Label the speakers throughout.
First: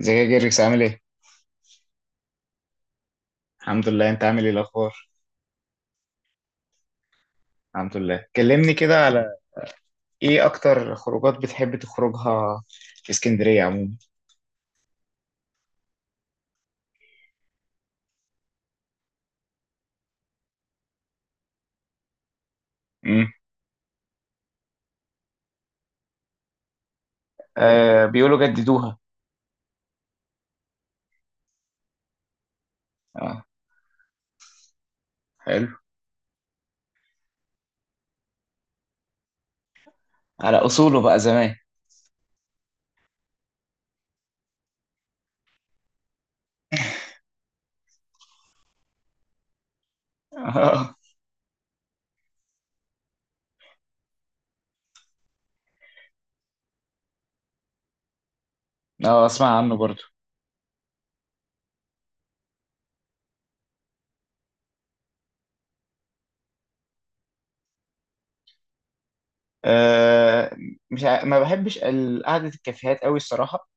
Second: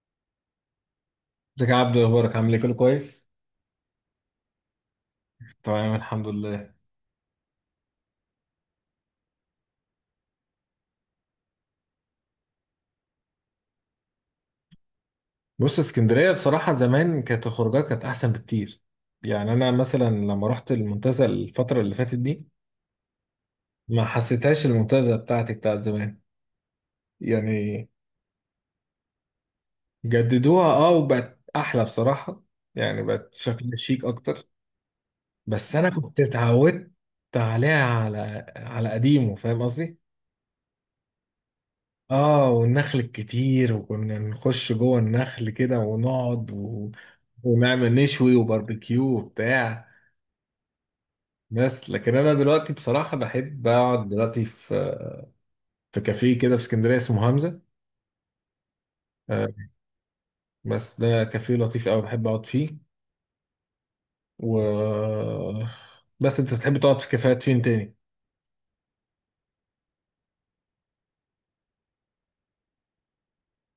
Speaker 1: ازيك يا جيركس عامل ايه؟
Speaker 2: ازيك يا عبدو، اخبارك؟ عامل ايه؟ كله كويس.
Speaker 1: الحمد لله، انت عامل ايه الاخبار؟
Speaker 2: تمام، الحمد لله.
Speaker 1: الحمد لله. كلمني كده على ايه اكتر خروجات بتحب تخرجها في اسكندرية عموما؟
Speaker 2: بص، اسكندريه بصراحه زمان كانت الخروجات كانت احسن بكتير. يعني انا مثلا لما رحت المنتزه الفتره اللي فاتت دي
Speaker 1: امم
Speaker 2: ما حسيتهاش المنتزه بتاعتي بتاعت زمان، يعني.
Speaker 1: آه، بيقولوا جددوها.
Speaker 2: جددوها، اه، وبقت احلى بصراحه. يعني بقت
Speaker 1: اه،
Speaker 2: شكلها شيك اكتر.
Speaker 1: حلو.
Speaker 2: بس انا كنت اتعودت عليها، على قديمه، فاهم قصدي؟
Speaker 1: على اصوله بقى زمان.
Speaker 2: اه، والنخل الكتير، وكنا نخش جوه النخل كده ونقعد ونعمل نشوي وباربيكيو وبتاع.
Speaker 1: اه.
Speaker 2: بس لكن انا دلوقتي بصراحة بحب اقعد دلوقتي في كافيه كده في اسكندرية اسمه همزة.
Speaker 1: اه،
Speaker 2: آه،
Speaker 1: اسمع عنه برضو.
Speaker 2: بس ده كافيه لطيف قوي بحب اقعد فيه. و بس انت بتحب تقعد في كافيهات فين تاني؟
Speaker 1: آه، مش ع... ما بحبش قعدة الكافيهات قوي الصراحة.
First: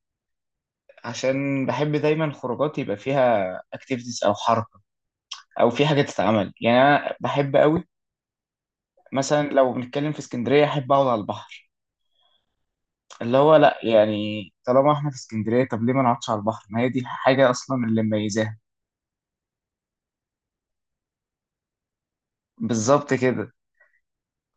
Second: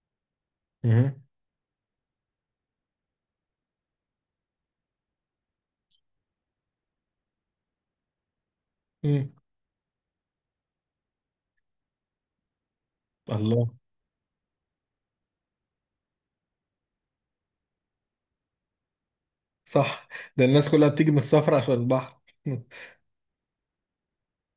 Speaker 2: مهم.
Speaker 1: عشان بحب دايما خروجات يبقى فيها اكتيفيتيز او حركة، او في حاجة تتعمل. يعني انا بحب قوي
Speaker 2: مم.
Speaker 1: مثلا لو بنتكلم في اسكندرية احب اقعد على البحر، اللي هو
Speaker 2: الله،
Speaker 1: لا يعني طالما احنا في اسكندريه، طب ليه ما نقعدش على البحر؟ ما هي دي الحاجه اصلا اللي مميزاها.
Speaker 2: صح. ده الناس كلها بتيجي من السفر عشان البحر.
Speaker 1: بالظبط كده.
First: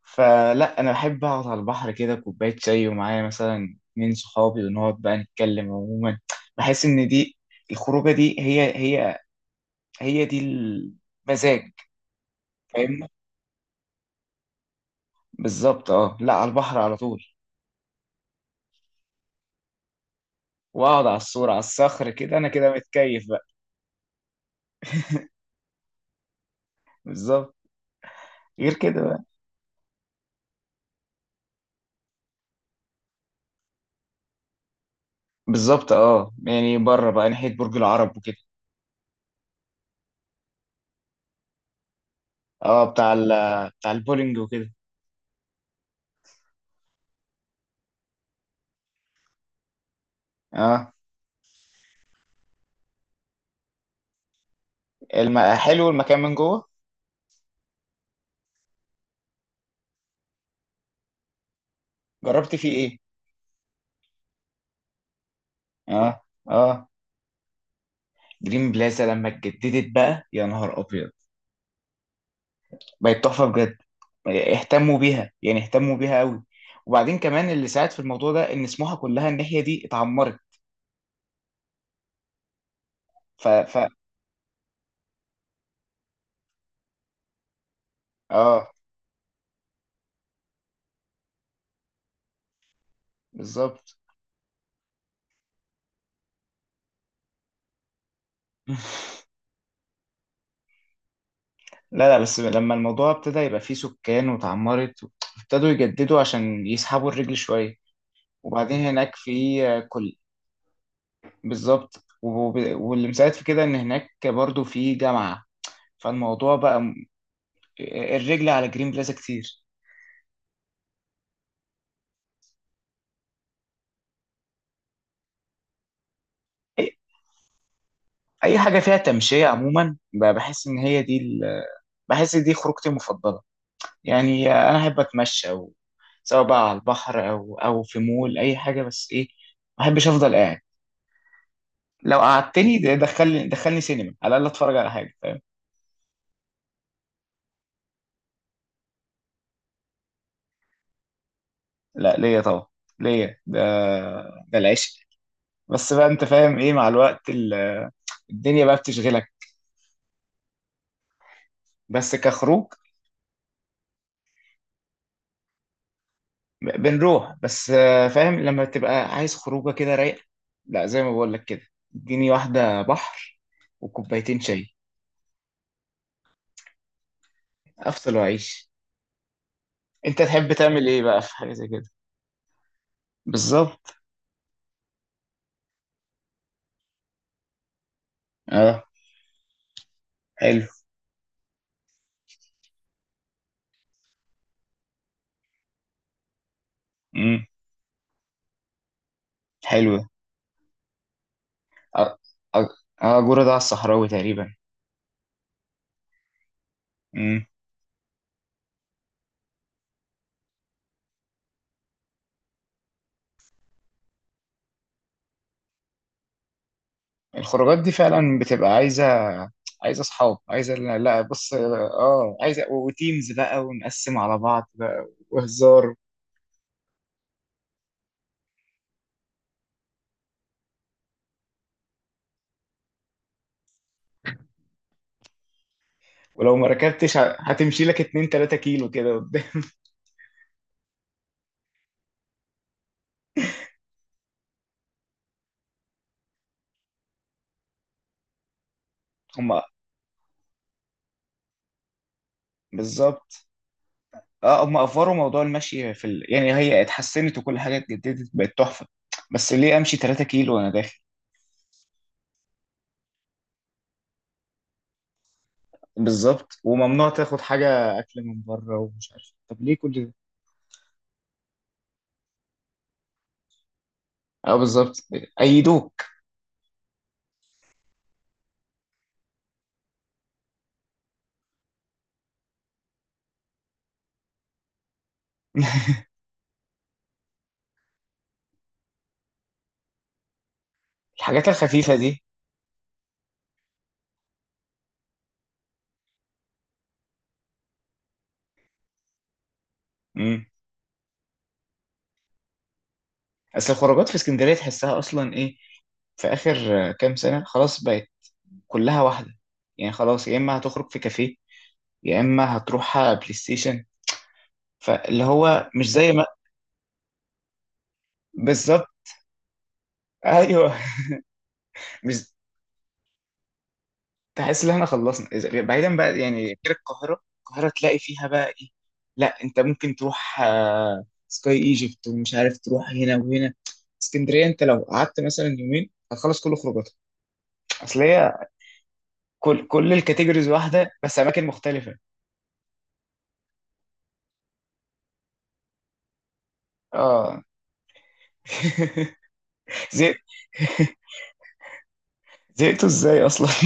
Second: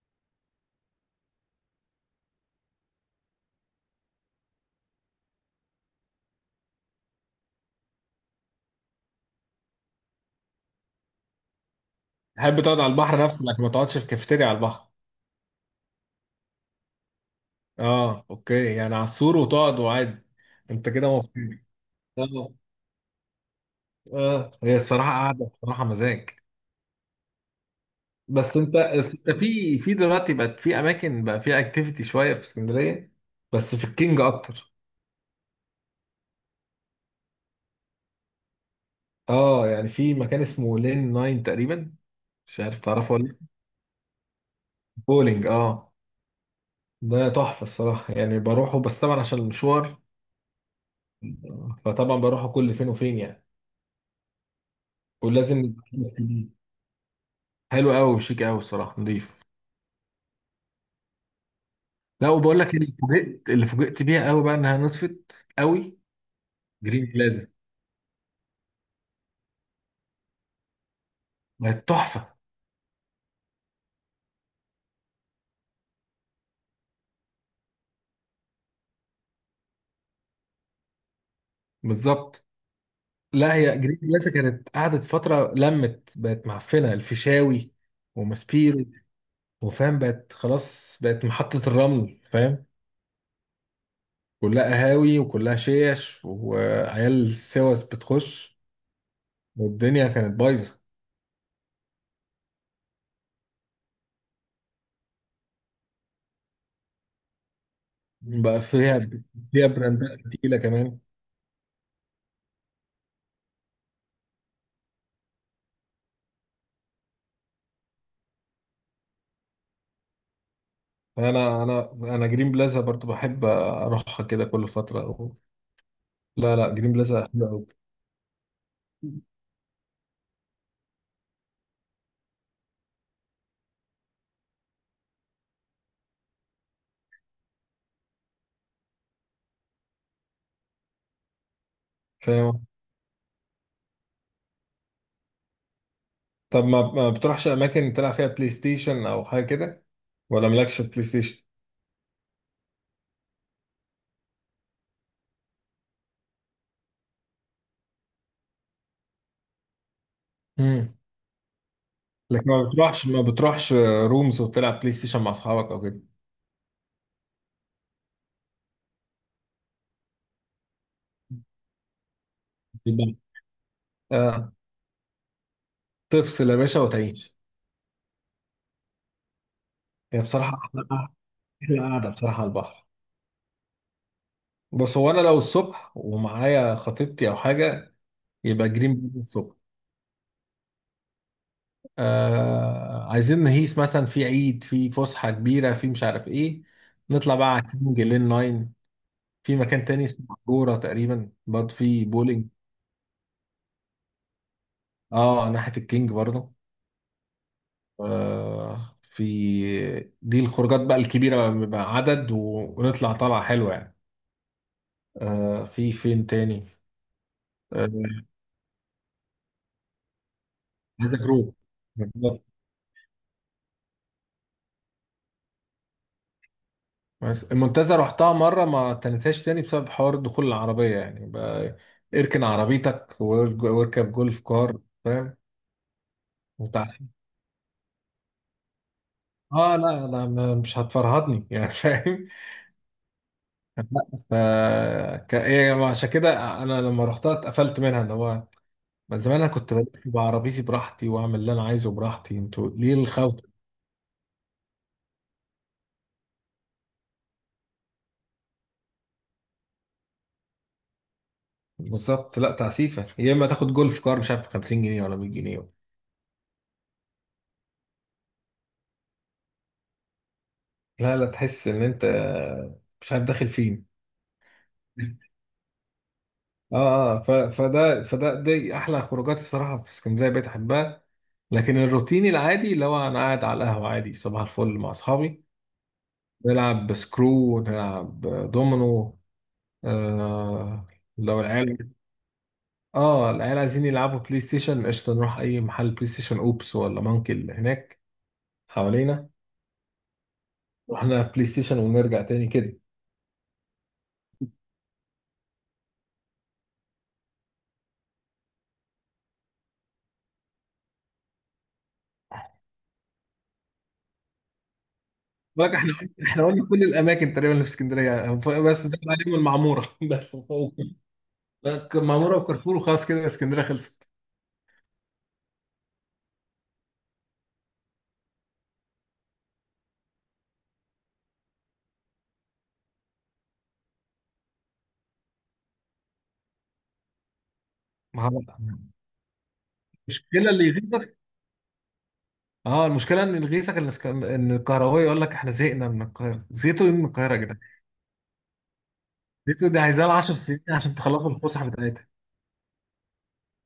Speaker 1: فلا انا بحب اقعد على البحر كده، كوبايه شاي ومعايا مثلا اتنين صحابي، ونقعد بقى نتكلم عموما. بحس ان دي الخروجه دي هي دي المزاج.
Speaker 2: تحب تقعد على
Speaker 1: فاهمني.
Speaker 2: البحر نفسه لكن ما تقعدش في كافيتيريا على البحر.
Speaker 1: بالظبط، اه، لا على البحر على طول.
Speaker 2: اه، اوكي، يعني على السور وتقعد عادي. انت
Speaker 1: واقعد
Speaker 2: كده
Speaker 1: على الصورة على
Speaker 2: مبسوط.
Speaker 1: الصخر كده، انا
Speaker 2: اه.
Speaker 1: كده متكيف بقى.
Speaker 2: اه، هي الصراحه قاعده بصراحه مزاج.
Speaker 1: بالظبط.
Speaker 2: بس
Speaker 1: غير
Speaker 2: انت
Speaker 1: كده
Speaker 2: بس
Speaker 1: بقى.
Speaker 2: انت في دلوقتي بقت في اماكن بقى فيها اكتيفيتي شويه في اسكندريه. بس في الكينج اكتر.
Speaker 1: بالظبط، اه، يعني بره بقى ناحيه برج العرب وكده.
Speaker 2: اه، يعني في مكان اسمه لين ناين تقريبا، مش عارف
Speaker 1: اه، بتاع
Speaker 2: تعرفه ولا
Speaker 1: ال
Speaker 2: لا.
Speaker 1: بتاع البولينج وكده.
Speaker 2: بولينج، اه. ده تحفه الصراحه، يعني بروحه بس طبعا عشان المشوار.
Speaker 1: اه.
Speaker 2: فطبعا بروحه كل فين وفين يعني. ولازم.
Speaker 1: حلو المكان من جوه.
Speaker 2: حلو قوي وشيك قوي الصراحه، نضيف. لا،
Speaker 1: جربت
Speaker 2: وبقول
Speaker 1: فيه
Speaker 2: لك اللي
Speaker 1: ايه؟
Speaker 2: فوجئت، بيها قوي بقى انها نصفت قوي.
Speaker 1: اه. اه.
Speaker 2: جرين بلازا
Speaker 1: جرين بلازا لما اتجددت بقى، يا نهار ابيض!
Speaker 2: بقت تحفه.
Speaker 1: بقت تحفه بجد. اهتموا بيها، يعني اهتموا بيها قوي. وبعدين كمان اللي ساعد في الموضوع ده ان سموحه كلها الناحيه دي اتعمرت.
Speaker 2: بالظبط.
Speaker 1: ف
Speaker 2: لا، هي
Speaker 1: ف
Speaker 2: جرين بلازا كانت قعدت فتره لمت بقت معفنه، الفيشاوي
Speaker 1: اه،
Speaker 2: وماسبيرو، وفاهم بقت خلاص، بقت محطه الرمل، فاهم.
Speaker 1: بالظبط.
Speaker 2: كلها قهاوي وكلها شيش وعيال سوس بتخش، والدنيا كانت بايظه.
Speaker 1: لا، بس لما الموضوع ابتدى يبقى فيه سكان واتعمرت، ابتدوا يجددوا عشان يسحبوا الرجل شويه.
Speaker 2: بقى
Speaker 1: وبعدين
Speaker 2: فيها
Speaker 1: هناك في
Speaker 2: فيها
Speaker 1: كليات.
Speaker 2: براندات تقيله كمان.
Speaker 1: بالظبط، واللي مساعد في كده ان هناك برضو في جامعة. فالموضوع بقى الرجل على جرين بلازا كتير.
Speaker 2: فانا انا انا جرين بلازا برضو بحب اروحها كده كل فتره. لا لا،
Speaker 1: اي،
Speaker 2: جرين بلازا حلو قوي.
Speaker 1: أي حاجة فيها تمشية عموما، بحس ان هي دي بحس دي خروجتي المفضلة. يعني انا احب اتمشى، او سواء بقى على البحر او او في مول، اي حاجة، بس ايه، ما بحبش افضل قاعد. لو
Speaker 2: فاهم.
Speaker 1: قعدتني ده، دخلني سينما على الاقل اتفرج على حاجة. فاهم؟
Speaker 2: طب، ما بتروحش اماكن تلعب فيها بلاي ستيشن او حاجه كده؟ ولا مالكش بلاي ستيشن؟
Speaker 1: لا ليا طبعا. ليا ده، ده العشق. بس بقى انت فاهم ايه، مع الوقت الدنيا بقى بتشغلك.
Speaker 2: امم
Speaker 1: بس
Speaker 2: لكن ما
Speaker 1: كخروج،
Speaker 2: بتروحش ما بتروحش رومز وتلعب بلاي ستيشن مع اصحابك او كده؟
Speaker 1: بنروح. بس فاهم لما تبقى عايز خروجه كده رايقه، لا زي ما بقول لك كده، اديني واحده
Speaker 2: يبقى-
Speaker 1: بحر وكوبايتين
Speaker 2: آه.
Speaker 1: شاي.
Speaker 2: تفصل يا باشا وتعيش.
Speaker 1: افصل واعيش.
Speaker 2: هي
Speaker 1: انت تحب
Speaker 2: بصراحه احلى،
Speaker 1: تعمل ايه بقى في حاجه زي
Speaker 2: احلى
Speaker 1: كده؟
Speaker 2: قعده بصراحه على البحر.
Speaker 1: بالظبط.
Speaker 2: بس هو انا لو الصبح ومعايا خطيبتي او حاجه، يبقى
Speaker 1: اه،
Speaker 2: جرين بلازا الصبح.
Speaker 1: حلو.
Speaker 2: آه، عايزين نهيس مثلا في عيد، في فسحه كبيره، في مش عارف ايه، نطلع
Speaker 1: امم.
Speaker 2: بقى على كينج لين 9. في مكان
Speaker 1: حلو.
Speaker 2: تاني اسمه كورة تقريبا، برضه في
Speaker 1: اه.
Speaker 2: بولينج.
Speaker 1: اه. جورة ده على الصحراوي تقريبا.
Speaker 2: اه، ناحية الكينج برضه.
Speaker 1: امم.
Speaker 2: آه في دي الخروجات بقى الكبيرة بقى، بيبقى عدد ونطلع طلعة حلوة يعني. في فين تاني؟
Speaker 1: الخروجات دي
Speaker 2: آه
Speaker 1: فعلا بتبقى عايزه، عايزه اصحاب، عايزه، لا
Speaker 2: هذا
Speaker 1: لا، بص،
Speaker 2: جروب.
Speaker 1: اه،
Speaker 2: بالظبط.
Speaker 1: عايزه، وتيمز بقى، ونقسم على بعض بقى وهزار.
Speaker 2: بس المنتزه رحتها مرة ما تنساش تاني بسبب حوار دخول العربية يعني بقى. اركن عربيتك واركب جولف كار، فاهم؟
Speaker 1: ولو ما
Speaker 2: وتع-
Speaker 1: ركبتش هتمشي لك 2 3 كيلو كده قدام.
Speaker 2: اه، لا لا، مش هتفرهدني يعني. فاهم؟ ف ك- إيه، عشان كده انا لما رحتها اتقفلت منها ان هو من زمان انا
Speaker 1: هم.
Speaker 2: كنت بلف بعربيتي براحتي واعمل اللي انا عايزه براحتي، انتوا ليه الخوت؟
Speaker 1: بالظبط، اه، هم افوروا موضوع المشي في يعني هي اتحسنت وكل حاجه اتجددت بقت تحفه، بس ليه امشي 3 كيلو وانا داخل؟
Speaker 2: بالظبط، لا، تعسيفه، يا اما تاخد جولف كار مش عارف ب 50 جنيه ولا 100 جنيه.
Speaker 1: بالظبط. وممنوع تاخد حاجه اكل من بره، ومش عارف، طب ليه كل ده؟
Speaker 2: لا لا، تحس ان انت مش عارف داخل فين.
Speaker 1: اه، بالظبط. ايدوك.
Speaker 2: اه. اه، فده دي احلى خروجات الصراحه في اسكندريه بقيت احبها. لكن الروتيني العادي اللي هو انا قاعد على القهوه عادي صباح الفل مع اصحابي، نلعب سكرو، نلعب دومينو. آه لو
Speaker 1: الحاجات
Speaker 2: العيال
Speaker 1: الخفيفه دي.
Speaker 2: اه، العيال عايزين يلعبوا بلاي ستيشن، قشطة، نروح أي محل بلاي ستيشن، أوبس ولا مانكي، اللي هناك حوالينا.
Speaker 1: امم.
Speaker 2: رحنا بلاي ستيشن ونرجع تاني كده.
Speaker 1: اصل الخروجات في اسكندريه تحسها اصلا ايه، في اخر كام سنه، خلاص بقت كلها واحده. يعني خلاص، يا اما هتخرج في كافيه، يا اما هتروح بلاي ستيشن. فاللي هو
Speaker 2: بقولك،
Speaker 1: مش
Speaker 2: احنا
Speaker 1: زي ما،
Speaker 2: احنا قلنا كل الأماكن تقريبا اللي في اسكندرية، بس
Speaker 1: بالظبط.
Speaker 2: زاد عليهم المعمورة. بس
Speaker 1: ايوه.
Speaker 2: فوق
Speaker 1: مش
Speaker 2: المعمورة وكارفور، وخلاص كده اسكندرية خلصت.
Speaker 1: تحس ان احنا خلصنا؟ بعيدا بقى يعني غير القاهره، القاهره تلاقي فيها بقى ايه، لا انت ممكن تروح سكاي ايجيبت ومش عارف تروح هنا وهنا. اسكندريه انت لو قعدت مثلا يومين هتخلص كل خروجاتك. اصل
Speaker 2: ما
Speaker 1: هي
Speaker 2: هو-
Speaker 1: كل الكاتيجوريز
Speaker 2: المشكلة اللي
Speaker 1: واحده،
Speaker 2: يغيظك،
Speaker 1: بس اماكن مختلفه.
Speaker 2: اه المشكلة ان اللي يغيظك ان اسك- ان الكهربائي يقول لك احنا زهقنا من القاهرة. زهقتوا إيه من القاهرة يا
Speaker 1: اه.
Speaker 2: جدعان؟ زهقتوا دي عايزة لها
Speaker 1: زهقت،
Speaker 2: 10 سنين عشان تخلصوا الفسحة بتاعتها.
Speaker 1: زهقتوا ازاي اصلا؟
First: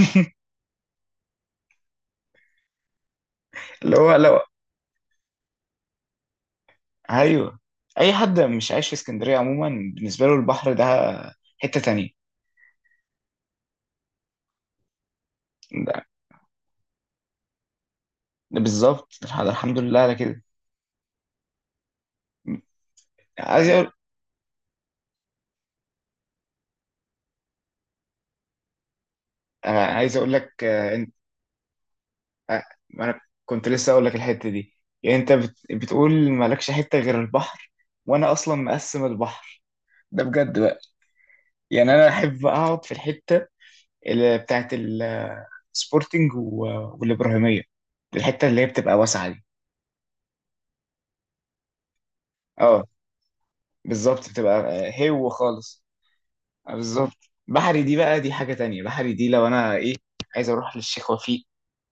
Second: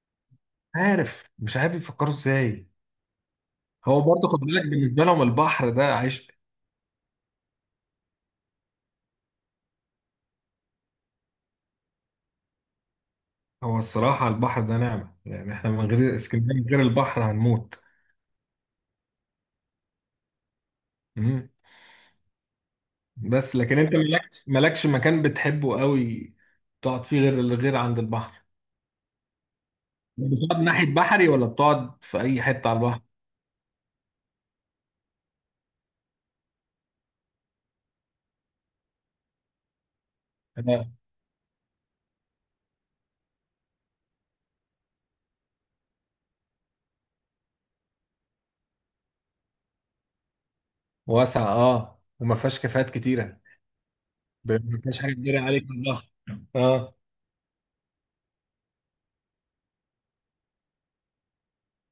Speaker 2: عارف، مش عارف يفكروا ازاي.
Speaker 1: اللي
Speaker 2: هو
Speaker 1: هو
Speaker 2: برضه
Speaker 1: لو،
Speaker 2: خد بالك، بالنسبه لهم البحر ده عيش.
Speaker 1: ايوه. اي حد مش عايش في اسكندريه عموما، بالنسبه له البحر ده حته تانية.
Speaker 2: هو الصراحه البحر ده نعمه، يعني احنا من غير اسكندريه، من غير البحر هنموت.
Speaker 1: بالظبط، الحمد لله على كده.
Speaker 2: مم. بس
Speaker 1: عايز
Speaker 2: لكن
Speaker 1: اقول،
Speaker 2: انت مالكش مكان بتحبه قوي تقعد فيه غير عند البحر؟
Speaker 1: عايز اقول
Speaker 2: بتقعد
Speaker 1: لك،
Speaker 2: ناحيه
Speaker 1: انت،
Speaker 2: بحري ولا بتقعد في اي
Speaker 1: آه،
Speaker 2: حته على البحر؟
Speaker 1: ما انا كنت لسه اقول لك الحته دي. يعني انت بتقول مالكش حته غير البحر، وانا اصلا مقسم البحر ده بجد بقى.
Speaker 2: أنا.
Speaker 1: يعني انا احب اقعد في الحته اللي بتاعت السبورتنج والابراهيميه، الحته اللي هي بتبقى واسعه دي.
Speaker 2: واسع، اه، وما فيهاش
Speaker 1: اه،
Speaker 2: كافيهات كتيره.
Speaker 1: بالظبط، بتبقى
Speaker 2: ما فيهاش حاجه
Speaker 1: هو
Speaker 2: كتيره عليك في
Speaker 1: خالص.
Speaker 2: البحر. اه.
Speaker 1: بالظبط. بحري دي بقى دي حاجه تانية. بحري دي لو انا ايه، عايز اروح للشيخ وفيق،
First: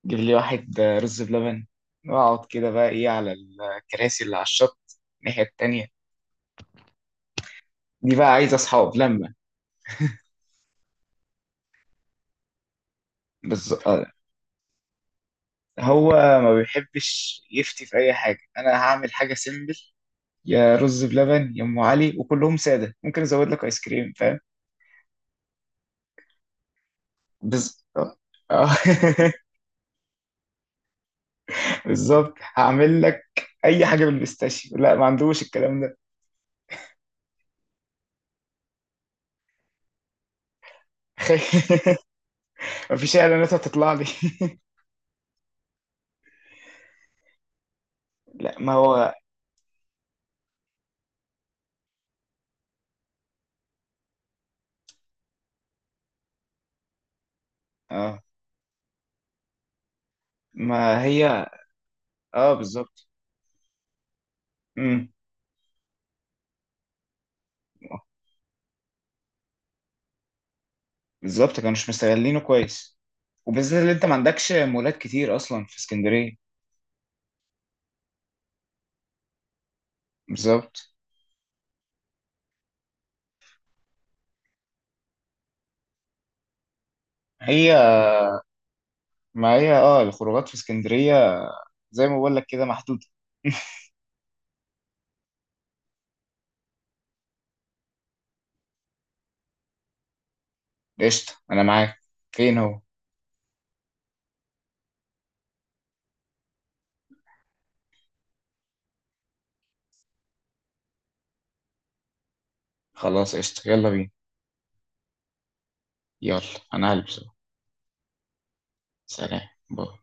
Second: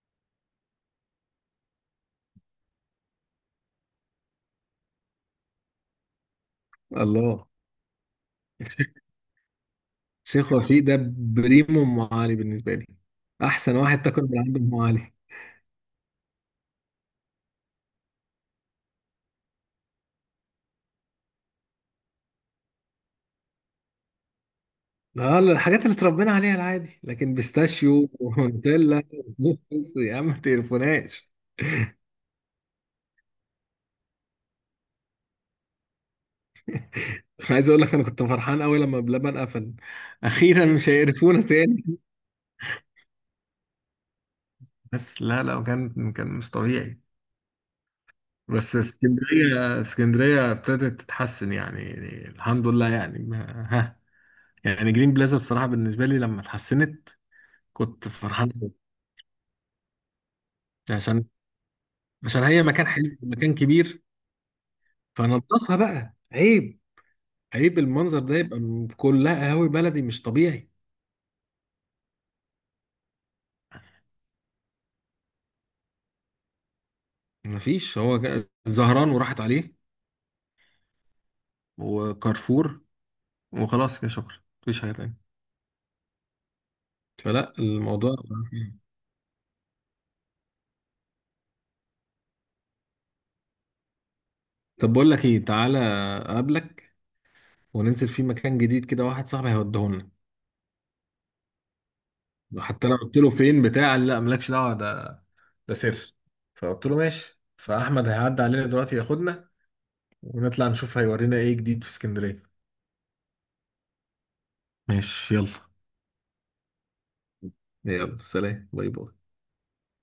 Speaker 1: جيب لي واحد رز بلبن، واقعد كده بقى ايه على الكراسي اللي على الشط الناحية التانية.
Speaker 2: الله،
Speaker 1: دي بقى عايز اصحاب لما،
Speaker 2: شيخ وفيق ده بريمو ام علي بالنسبه لي. احسن
Speaker 1: بالظبط.
Speaker 2: واحد تاكل من عنده ام علي.
Speaker 1: هو ما بيحبش يفتي في اي حاجة. انا هعمل حاجة سيمبل، يا رز بلبن يا ام علي، وكلهم سادة، ممكن ازود لك ايس كريم. فاهم؟
Speaker 2: اه، الحاجات اللي اتربينا عليها العادي، لكن بيستاشيو
Speaker 1: آه. آه.
Speaker 2: ونوتيلا؟ بص يا عم ما تقرفوناش.
Speaker 1: بالظبط، هعمل لك اي حاجة بالبيستاشيو، لا ما عندوش الكلام ده.
Speaker 2: عايز اقول لك، انا كنت فرحان قوي لما بلبن قفل. اخيرا مش هيقرفونا تاني.
Speaker 1: مفيش اعلانات هتطلع لي.
Speaker 2: بس لا لا، كان مش طبيعي.
Speaker 1: لا، ما
Speaker 2: بس
Speaker 1: هو
Speaker 2: اسكندريه، ابتدت تتحسن يعني، الحمد لله يعني ما- ها يعني جرين بلازا بصراحه بالنسبه لي لما اتحسنت كنت
Speaker 1: اه،
Speaker 2: فرحان قوي.
Speaker 1: ما
Speaker 2: عشان
Speaker 1: هي
Speaker 2: عشان
Speaker 1: اه.
Speaker 2: هي مكان
Speaker 1: بالظبط.
Speaker 2: حلو ومكان كبير.
Speaker 1: امم.
Speaker 2: فنضفها بقى عيب. عيب المنظر ده يبقى، كلها قهاوي بلدي، مش طبيعي.
Speaker 1: بالظبط، كانوا مش مستغلينه كويس، وبالذات اللي انت ما عندكش مولات كتير اصلا في اسكندريه.
Speaker 2: مفيش، هو الزهران وراحت عليه
Speaker 1: بالظبط.
Speaker 2: وكارفور، وخلاص كده شكرا. مفيش حاجة تانية، فلا
Speaker 1: هي،
Speaker 2: الموضوع.
Speaker 1: ما هي اه، الخروجات في اسكندريه زي ما بقول لك كده محدوده.
Speaker 2: طب بقول لك ايه، تعالى اقابلك وننزل في مكان جديد كده، واحد صاحبي هيوديهولنا.
Speaker 1: قشطه انا معاك، فين هو؟
Speaker 2: حتى انا قلت له فين بتاع، قال لا مالكش دعوة، ده سر. فقلت له ماشي، فاحمد هيعدي علينا دلوقتي ياخدنا ونطلع نشوف هيورينا ايه جديد في اسكندرية.
Speaker 1: خلاص قشطه، يلا بينا.
Speaker 2: ماشي، يلا.
Speaker 1: يلا. انا هلبس أهو.
Speaker 2: يلا سلام، باي باي.
Speaker 1: سلام باي.